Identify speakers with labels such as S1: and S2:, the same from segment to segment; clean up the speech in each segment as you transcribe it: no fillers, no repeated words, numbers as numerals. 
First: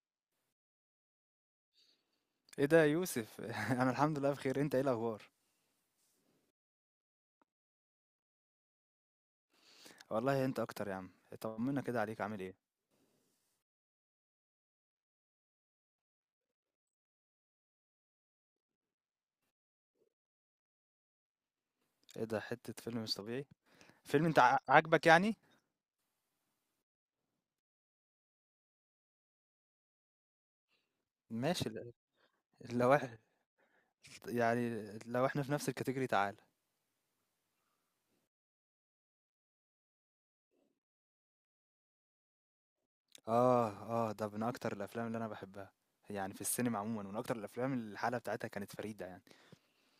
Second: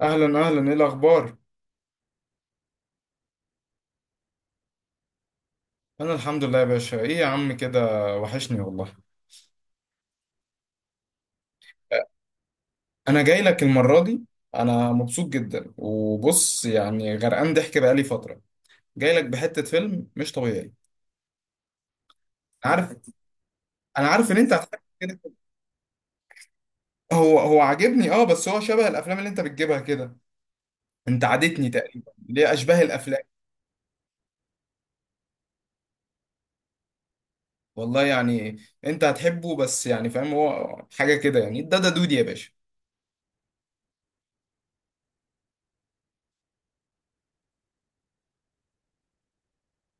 S1: اهلا اهلا، ايه الاخبار؟
S2: ايه ده يا يوسف انا الحمد لله بخير، انت ايه الاخبار؟
S1: انا الحمد لله يا باشا. ايه يا عم كده، وحشني والله.
S2: والله انت اكتر يا عم. طمنا كده، عليك عامل ايه؟
S1: انا جاي لك المره دي انا مبسوط جدا. وبص يعني غرقان ضحك بقالي فتره، جاي لك بحته فيلم مش طبيعي.
S2: ايه ده، حتة
S1: عارف
S2: فيلم مش طبيعي؟
S1: انا
S2: فيلم
S1: عارف ان
S2: انت
S1: انت هتحب
S2: عاجبك
S1: كده.
S2: يعني؟
S1: هو عاجبني، اه، بس هو شبه الافلام اللي انت بتجيبها كده. انت
S2: ماشي
S1: عادتني تقريبا ليه اشباه
S2: لو احنا،
S1: الافلام.
S2: يعني لو احنا في نفس الكاتيجوري تعال.
S1: والله يعني انت هتحبه، بس يعني فاهم، هو حاجه كده يعني، ده دودي يا باشا.
S2: اه اه، ده من اكتر الافلام اللي انا بحبها، يعني في السينما عموما من اكتر الافلام اللي الحالة بتاعتها كانت فريدة يعني.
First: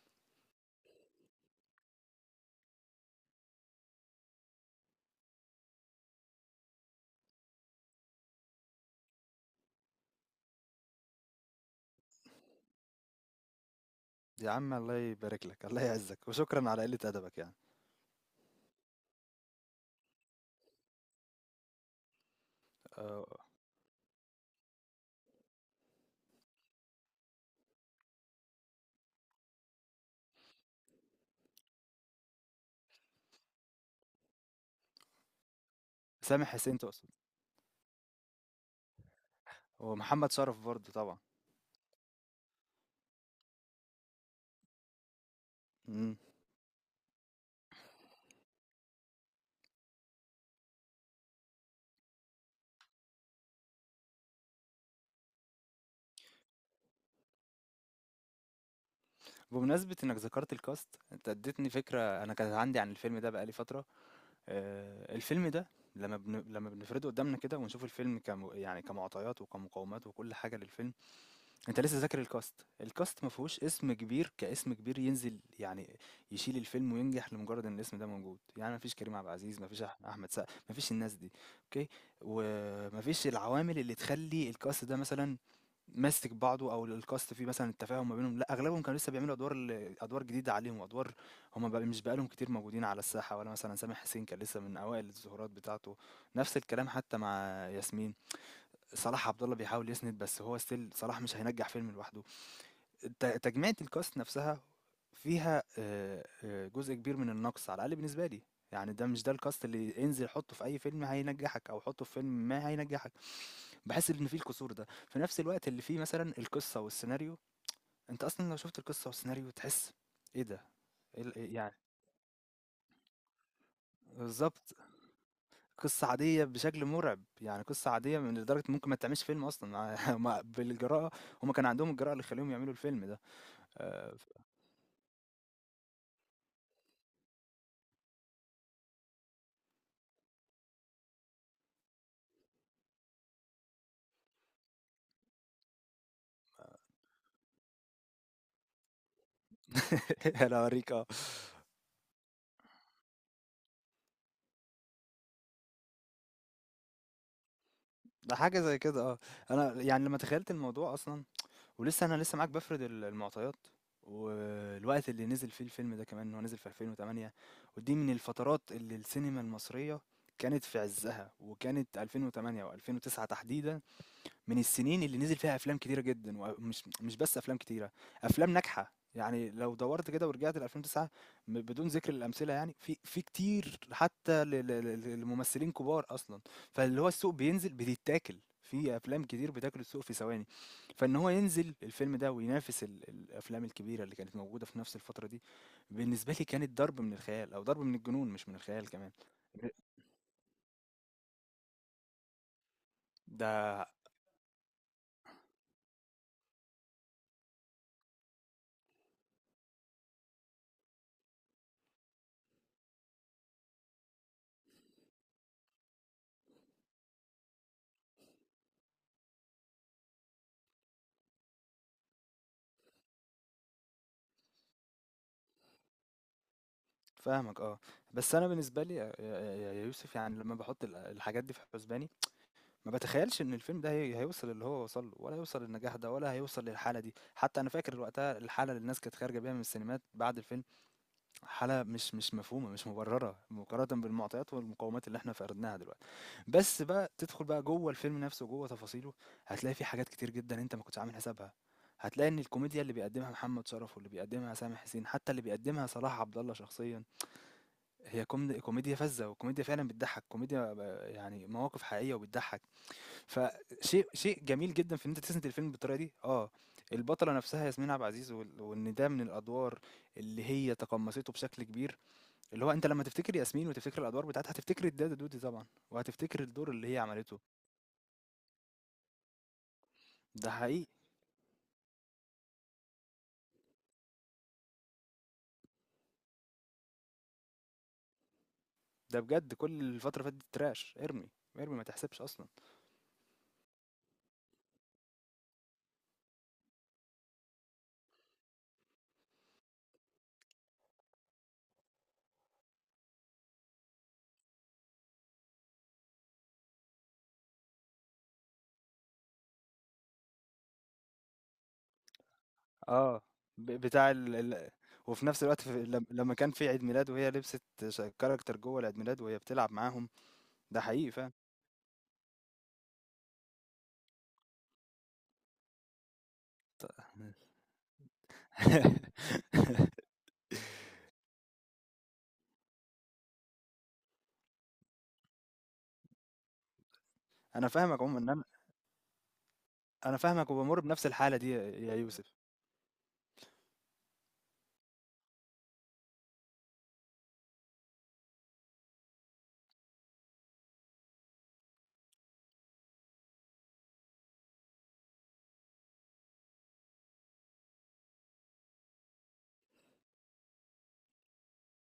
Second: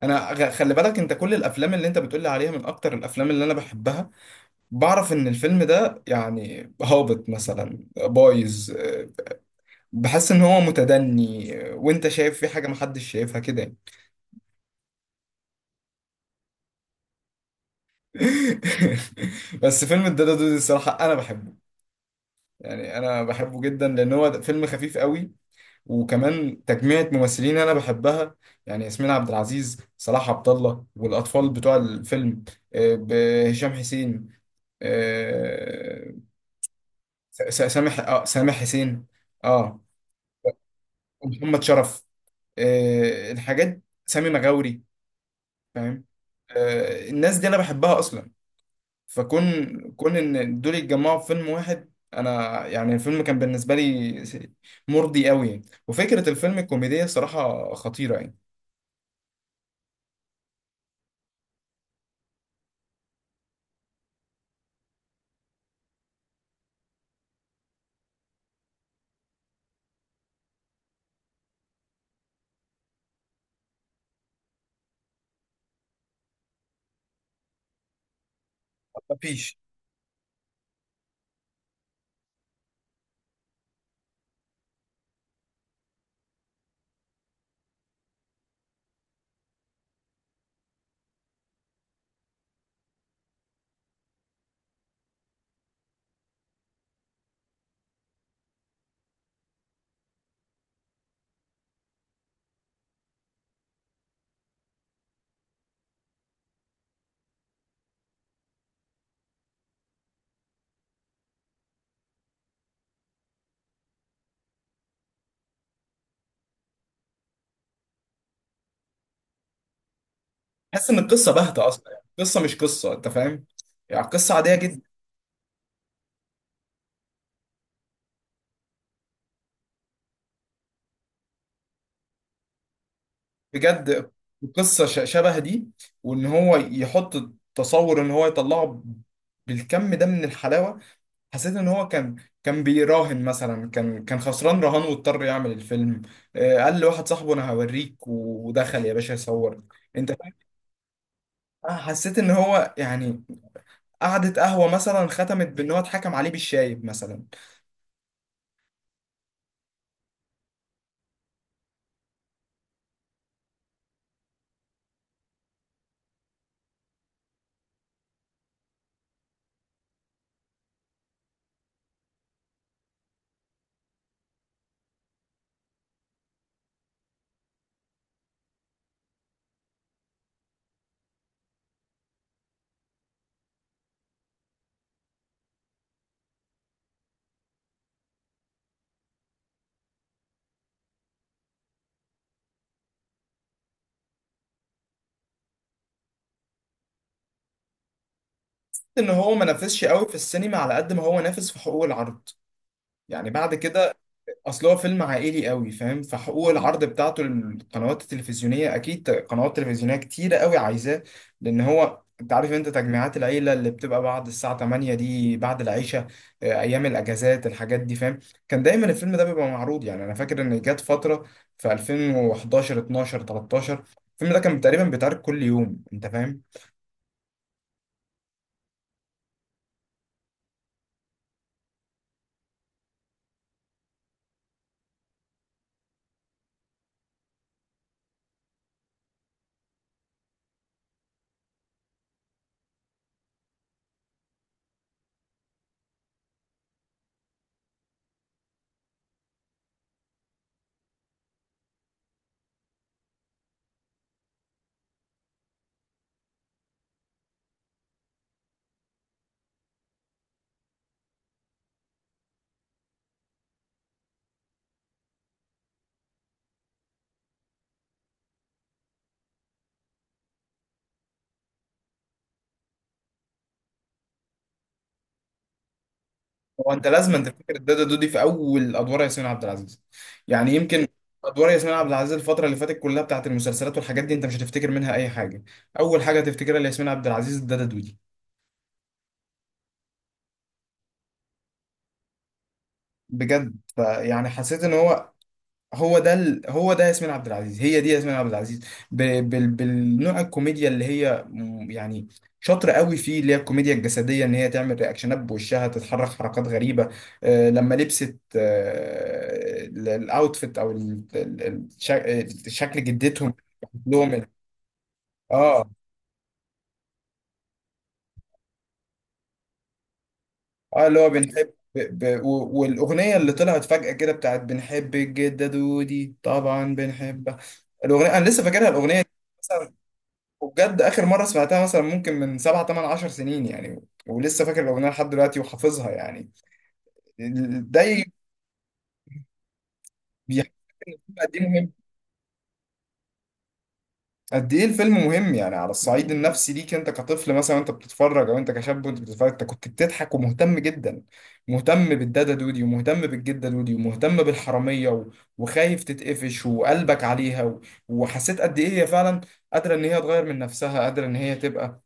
S1: خلي بالك، انت كل الافلام اللي انت بتقولي عليها من اكتر الافلام اللي انا بحبها. بعرف ان الفيلم ده يعني هابط مثلا، بايظ، بحس ان هو متدني، وانت شايف في حاجه محدش شايفها كده يعني.
S2: يا عم الله يبارك لك، الله يعزك، وشكرا على قلة ادبك يعني.
S1: بس فيلم الدادا دودي الصراحه انا بحبه، يعني انا
S2: آه،
S1: بحبه جدا لان هو فيلم خفيف قوي. وكمان تجميعة ممثلين انا بحبها، يعني ياسمين عبد العزيز، صلاح عبد الله، والاطفال بتوع الفيلم، هشام حسين، آه،
S2: سامح حسين تقصد؟
S1: سامح حسين، اه،
S2: ومحمد شرف برضه طبعا.
S1: ومحمد شرف، الحاجات سامي مغاوري، فاهم؟ الناس دي انا بحبها اصلا. فكون كون ان دول يتجمعوا في فيلم واحد، انا يعني الفيلم كان بالنسبه لي مرضي قوي يعني. وفكره الفيلم الكوميديه صراحه خطيره يعني.
S2: بمناسبة انك ذكرت الكاست، انت اديتني فكرة انا كانت عندي عن الفيلم ده بقالي فترة. آه، الفيلم ده لما بنفرده قدامنا كده ونشوف الفيلم يعني كمعطيات وكمقومات وكل حاجة للفيلم، انت لسه ذاكر الكاست. الكاست ما فيهوش اسم كبير كاسم كبير ينزل يعني يشيل الفيلم وينجح لمجرد ان الاسم ده موجود، يعني ما فيش كريم عبد
S1: مفيش.
S2: العزيز، ما فيش احمد سقا، ما فيش الناس دي. اوكي، وما فيش العوامل اللي تخلي الكاست ده مثلا ماسك بعضه، او الكاست فيه مثلا التفاهم ما بينهم، لا اغلبهم كانوا لسه بيعملوا ادوار ادوار جديده عليهم، وادوار هم بقى مش بقالهم كتير موجودين على الساحه، ولا مثلا سامح حسين كان لسه من اوائل الظهورات بتاعته، نفس الكلام حتى مع ياسمين. صلاح عبد الله بيحاول يسند، بس هو ستيل صلاح مش هينجح فيلم لوحده. تجميعة الكاست نفسها فيها جزء كبير من النقص، على الأقل بالنسبة لي. يعني ده مش الكاست اللي انزل حطه في اي فيلم هينجحك، او حطه في فيلم ما هينجحك. بحس ان فيه الكسور ده في نفس الوقت اللي فيه مثلا القصة والسيناريو. انت اصلا لو شفت القصة والسيناريو تحس ايه ده.
S1: حاسس ان
S2: إيه
S1: القصه
S2: ال- إيه
S1: باهته
S2: يعني
S1: اصلا، يعني القصه مش قصه، انت فاهم، يعني قصه عاديه
S2: بالظبط،
S1: جدا.
S2: قصة عادية بشكل مرعب، يعني قصة عادية لدرجة ممكن ما تعملش فيلم أصلا. بالجراءة، هما كان عندهم الجراءة اللي يخليهم يعملوا الفيلم ده.
S1: بجد
S2: آآ
S1: قصه شبه دي، وان هو يحط، تصور ان هو يطلعه بالكم ده من الحلاوه. حسيت ان هو كان، كان بيراهن مثلا، كان خسران رهان واضطر يعمل الفيلم. قال لواحد صاحبه انا هوريك ودخل يا باشا يصور، انت فاهم.
S2: أنا هاورّيك آه.
S1: حسيت ان هو يعني قعدة قهوة مثلا ختمت بان هو اتحكم عليه بالشايب مثلا.
S2: ده حاجة زي كده آه. أنا يعني لمّا تخيّلت الموضوع أصلًا، ولسه أنا معاك بافرد المعطيات، والوقت اللي نزل فيه الفيلم ده كمان، هو نزل في 2008، ودي من الفترات اللي السينما المصرية كانت في عزّها، وكانت 2008 و2009 تحديدًا من السنين اللي نزل فيها افلام كتيره جدا، ومش مش بس افلام كتيره، افلام ناجحه. يعني لو دورت كده ورجعت ل 2009، بدون ذكر الامثله، يعني في كتير حتى لممثلين كبار اصلا. فاللي هو السوق بينزل، بيتاكل في افلام كتير بتاكل السوق في ثواني، فان هو ينزل الفيلم ده وينافس الافلام الكبيره اللي كانت موجوده في نفس الفتره دي، بالنسبه لي كانت ضرب من الخيال، او ضرب من الجنون مش من
S1: حسيت
S2: الخيال
S1: ان
S2: كمان.
S1: هو ما نافسش قوي في السينما على قد ما هو نافس في حقوق العرض. يعني بعد
S2: ده
S1: كده، اصل هو فيلم عائلي قوي، فاهم، فحقوق العرض بتاعته للقنوات التلفزيونيه اكيد قنوات تلفزيونيه كتيره قوي عايزاه. لان هو انت عارف، انت تجميعات العيله اللي بتبقى بعد الساعه 8 دي بعد العشاء، ايام الاجازات، الحاجات دي فاهم، كان دايما الفيلم ده بيبقى معروض. يعني انا فاكر ان جت فتره في 2011 12 13 الفيلم ده كان تقريبا بيتعرض كل يوم، انت فاهم.
S2: فاهمك آه. بس أنا بالنسبة لي يا يوسف، يعني لمّا باحط الحاجات دي في حُسباني، ما باتخيّلش إن الفيلم ده هيوصل للي هو وصل له، ولا هيوصل للنجاح ده، ولا هيوصل للحالة دي. حتّى أنا فاكر وقتها الحالة اللي الناس كانت خارجة بيها من السينمات بعد الفيلم، حالة مش مفهومة، مش مُبرّرة مقارنة بالمعطيات والمقومات اللي إحنا فقدناها دلوقتي. بس بقى تدخُل بقى جوّه الفيلم نفسه وجوّه تفاصيله، هتلاقي في حاجات كتير جدًا أنت ما كنتش عامل حسابها. هتلاقي إن الكوميديا اللي بيقدّمها محمد شرف واللي بيقدّمها سامح حسين، حتّى اللي بيقدّمها صلاح عبد الله شخصيًا، هي كوميديا فذة، وكوميديا فعلًا بتضحّك، كوميديا يعني مواقف حقيقية وبتضحّك، فشيء جميل جدًا في إن أنت تسند الفيلم بالطريقة دي، آه. البطلة نفسها ياسمين عبد العزيز، وال وإن ده من الأدوار اللي هي تقمّصته بشكل كبير، اللي هو أنت لمّا تفتكر ياسمين وتفتكر الأدوار بتاعتها هتفتكر الدادة دودي طبعًا، وهتفتكر الدور
S1: هو انت
S2: اللي هي
S1: لازم انت
S2: عملته،
S1: تفتكر الدادا دودي في اول ادوار ياسمين عبد العزيز،
S2: ده
S1: يعني يمكن
S2: حقيقي.
S1: ادوار ياسمين عبد العزيز الفتره اللي فاتت كلها بتاعت المسلسلات والحاجات دي انت مش هتفتكر منها اي حاجه، اول حاجه هتفتكرها لياسمين عبد العزيز الدادا دودي.
S2: ده بجد كل الفترة اللي فاتت trash، ارمي، ارمي ما تحسبش أصلًا.
S1: بجد فيعني حسيت ان هو، هو ده ياسمين عبد العزيز، هي دي ياسمين عبد العزيز، ب... بالنوع الكوميديا اللي هي يعني شاطره قوي فيه، اللي هي الكوميديا الجسديه، ان هي تعمل رياكشنات، بوشها تتحرك حركات غريبه. لما لبست، الاوتفيت، او شكل
S2: اه،
S1: جدتهم
S2: بتاع
S1: لهم،
S2: وفي نفس الوقت
S1: اه
S2: في... لم- لما كان في عيد ميلاد وهي لبست كاركتر جوه العيد ميلاد وهي بتلعب معاهم، ده
S1: اه اللي هو
S2: حقيقي فعلا.
S1: بنحب، والاغنيه اللي طلعت فجاه كده بتاعت بنحب الجده دودي طبعا بنحبها. الاغنيه انا لسه فاكرها الاغنيه، وبجد اخر مره سمعتها مثلا ممكن من سبعة تمن عشر سنين يعني، ولسه فاكر الاغنيه لحد دلوقتي وحافظها يعني.
S2: انا فاهمك
S1: ده
S2: عموما، ان انا أنا فاهمك
S1: بيحكي
S2: وبمر بنفس
S1: قد
S2: الحاله
S1: ايه
S2: دي يا
S1: مهم،
S2: يا يوسف.
S1: قد ايه الفيلم مهم يعني على الصعيد النفسي ليك، انت كطفل مثلا وانت بتتفرج، او انت كشاب وانت بتتفرج، انت كنت بتضحك ومهتم جدا، مهتم بالدادا دودي ومهتم بالجده دودي ومهتم بالحراميه، و- وخايف تتقفش وقلبك عليها، و- وحسيت قد ايه هي فعلا قادره ان هي تغير من نفسها، قادره ان هي تبقى،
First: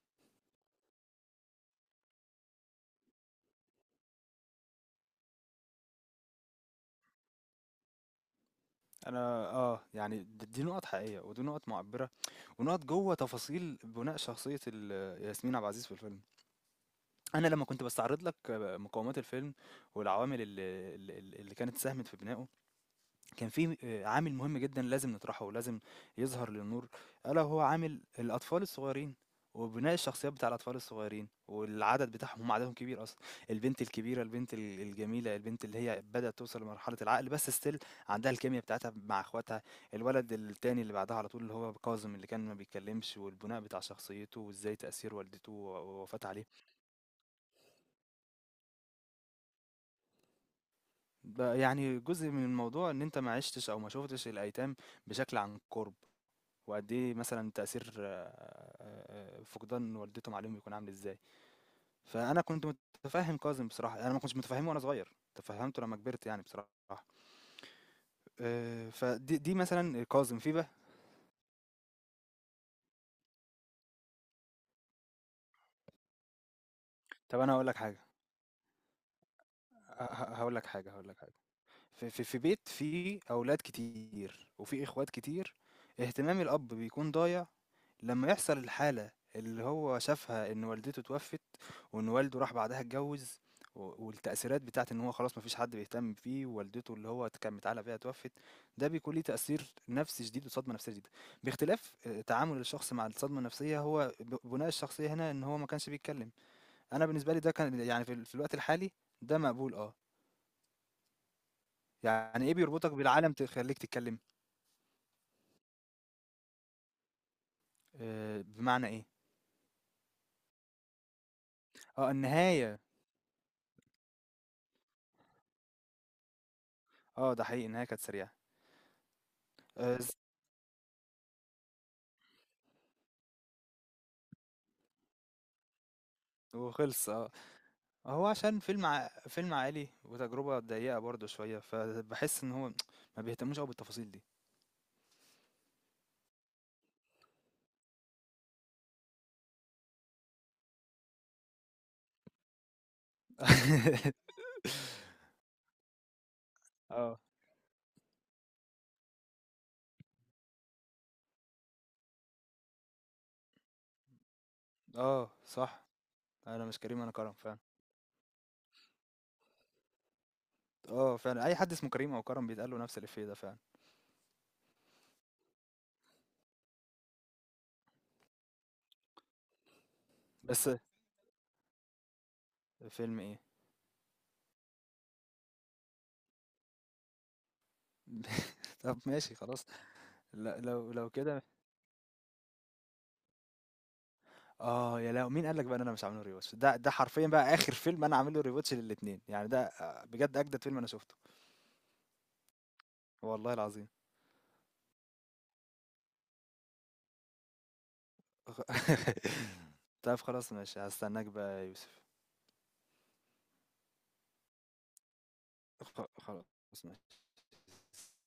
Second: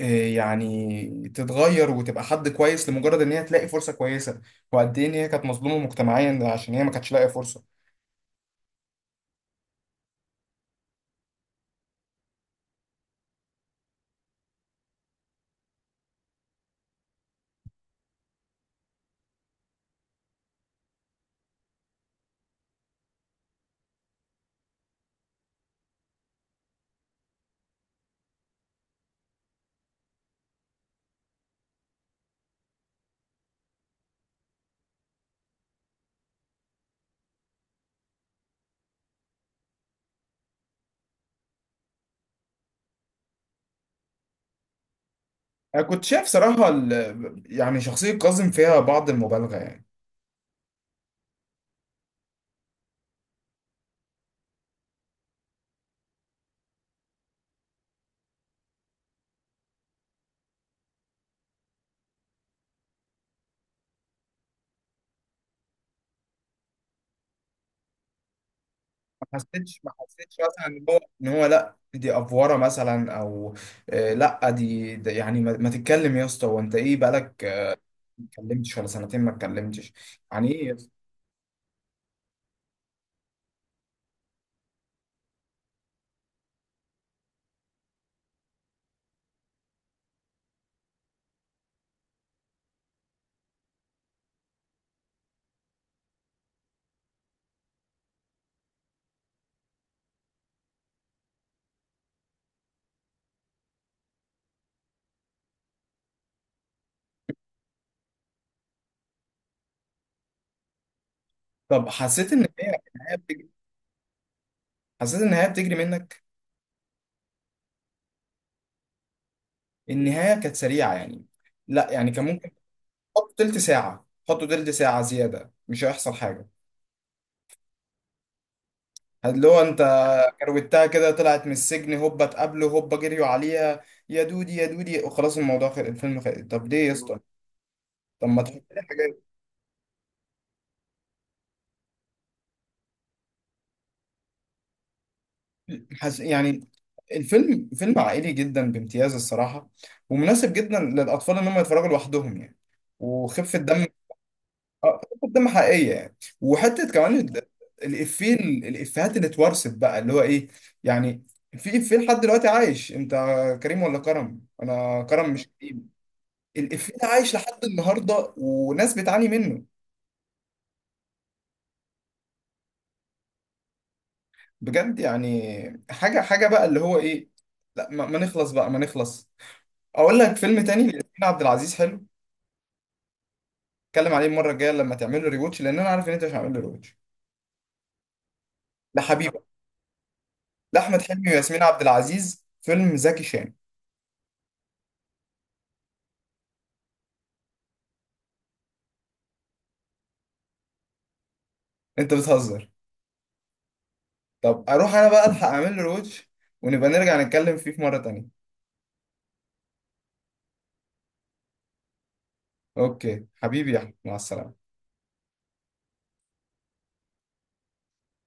S1: يعني تتغير وتبقى حد كويس لمجرد ان هي تلاقي فرصه كويسه، وقد ايه ان هي كانت مظلومه مجتمعيا عشان هي ما كانتش لاقيه فرصه.
S2: انا اه يعني دي نقط حقيقيه ودي نقط معبره، ونقط جوه تفاصيل بناء شخصيه ياسمين عبد العزيز في الفيلم. انا لما كنت بستعرض لك مقومات الفيلم والعوامل اللي كانت ساهمت في بنائه، كان في عامل مهم جدًا لازم نطرحه ولازم يظهر للنور، ألا وهو عامل الأطفال الصغيّرين، وبناء الشخصيات بتاع الأطفال الصغيّرين، والعدد بتاعهم، هم عددهم كبير أصلًا، البنت الكبيرة، البنت الجميلة، البنت اللي هي بدأت توصل لمرحلة العقل بس still عندها الكيميا بتاعتها مع أخواتها، الولد التاني اللي بعدها على طول اللي هو كاظم اللي كان ما بيتكلمش، والبناء بتاع شخصيته وإزاي تأثير والدته و
S1: انا كنت
S2: ووفاة
S1: شايف
S2: عليه،
S1: صراحه، ال- يعني شخصيه كاظم فيها بعض المبالغه يعني.
S2: يعني جزء من الموضوع إن أنت ما عِشتش أو ما شُفتش الأيتام بشكل عن قُرب. وقد إيه مثلًا تأثير فقدان والدتهم عليهم بيكون عامل إزاي. فأنا كنت متفهّم كاظم بصراحة، أنا ما كنتش متفهّمه وأنا صغير، تفهّمته لمّا كبرت يعني بصراحة.
S1: ما
S2: فدي
S1: حسيتش ما
S2: مثلًا
S1: حسيتش
S2: كاظم، في
S1: مثلا
S2: بقى،
S1: ان هو لا دي افوره مثلا، او لا دي يعني ما تتكلم يا اسطى وانت ايه
S2: طَب
S1: بقالك
S2: أنا هاقول لك حاجة،
S1: ما اتكلمتش ولا سنتين ما اتكلمتش.
S2: ه ه
S1: يعني
S2: هاقول لك
S1: ايه يا
S2: حاجة،
S1: اسطى؟
S2: في بيت فيه أولاد كتير وفيه إخوات كتير، اهتمام الأب بيكون ضايع لمّا يحصل الحالة اللي هو شافها، إن والدته اتوفت، وإن والده راح بعدها اتجوّز، والتأثيرات بتاعة إن هو خلاص ما فيش حد بيهتم بيه، ووالدته اللي هو كان متعلق بيها اتوفت، ده بيكون ليه تأثير نفسي شديد وصدمة نفسية شديدة، باختلاف تعامل الشخص مع الصدمة النفسية. هو بُناء الشخصية هنا إن هو ما كانش بيتكلم، أنا بالنسبة لي ده كان يعني في الوقت الحالي ده مقبول آه.
S1: طب حسيت ان
S2: يعني إيه
S1: هي
S2: بيربطك
S1: النهايه
S2: بالعالم
S1: بتجري،
S2: تخلّيك تتكلم؟
S1: حسيت ان النهايه بتجري منك،
S2: بمعنى إيه؟
S1: النهايه كانت سريعه يعني، لا يعني
S2: آه
S1: كان ممكن
S2: النهاية،
S1: حط تلت ساعة، حطه تلت ساعة زيادة مش هيحصل حاجة.
S2: آه ده حقيقي، النهاية كانت سريعة.
S1: اللي هو انت
S2: س
S1: كروتها كده، طلعت من السجن هوبا، اتقابله هوبا، جريوا عليها يا دودي يا دودي، وخلاص الموضوع خلص الفيلم خلص. طب ليه يا
S2: وخلص
S1: اسطى؟
S2: آه. هو
S1: طب ما تحط
S2: عشان
S1: لي حاجة.
S2: فيلم عائلي وتجربة ضيقة برضه شوية، فبحس إن هو ما بيهتموش أوي بالتفاصيل دي.
S1: يعني الفيلم فيلم عائلي جدا بامتياز الصراحة، ومناسب جدا للأطفال إن هم يتفرجوا لوحدهم يعني. وخفة دم اه قدام حقيقيه يعني. وحته كمان
S2: آه،
S1: الافيه، الافيهات اللي اتورثت بقى، اللي هو ايه يعني، في افيه لحد دلوقتي عايش، انت كريم ولا كرم؟ انا كرم
S2: آه،
S1: مش
S2: صح،
S1: كريم.
S2: أنا مش
S1: الافيه
S2: كريم،
S1: ده
S2: أنا
S1: عايش
S2: كرم فعلًا.
S1: لحد النهارده وناس بتعاني منه.
S2: آه فعلًا، أي حد اسمه كريم أو كرم بيتقال له نفس الإفيه ده فعلًا.
S1: بجد يعني حاجه، حاجه بقى اللي هو ايه. لا ما نخلص بقى، ما نخلص. اقول لك فيلم
S2: بس
S1: تاني لياسمين عبد العزيز حلو،
S2: فيلم إيه؟
S1: اتكلم عليه المره الجايه لما تعمل له ريواتش، لان انا عارف ان انت مش هعمل له ريواتش.
S2: طب ماشي
S1: لحبيبه،
S2: خلاص. لو
S1: لاحمد
S2: لو
S1: حلمي
S2: كده،
S1: وياسمين عبد العزيز، فيلم زكي شان.
S2: آه يا لهوي، مين قال لك بقى إن أنا مش عامل له rewatch؟ ده حرفيًا بقى آخر فيلم أنا عامل له rewatch للاتنين يعني، ده آه، بجد أجدد فيلم أنا شُفته،
S1: انت بتهزر.
S2: والله العظيم.
S1: طب اروح انا بقى الحق اعمل له روتش، ونبقى نرجع نتكلم فيه في مرة تانية.
S2: طب خلاص ماشي، هاستناك بقى يا يوسف.
S1: اوكي حبيبي يا احمد، مع السلامة.
S2: خلاص، ماشي.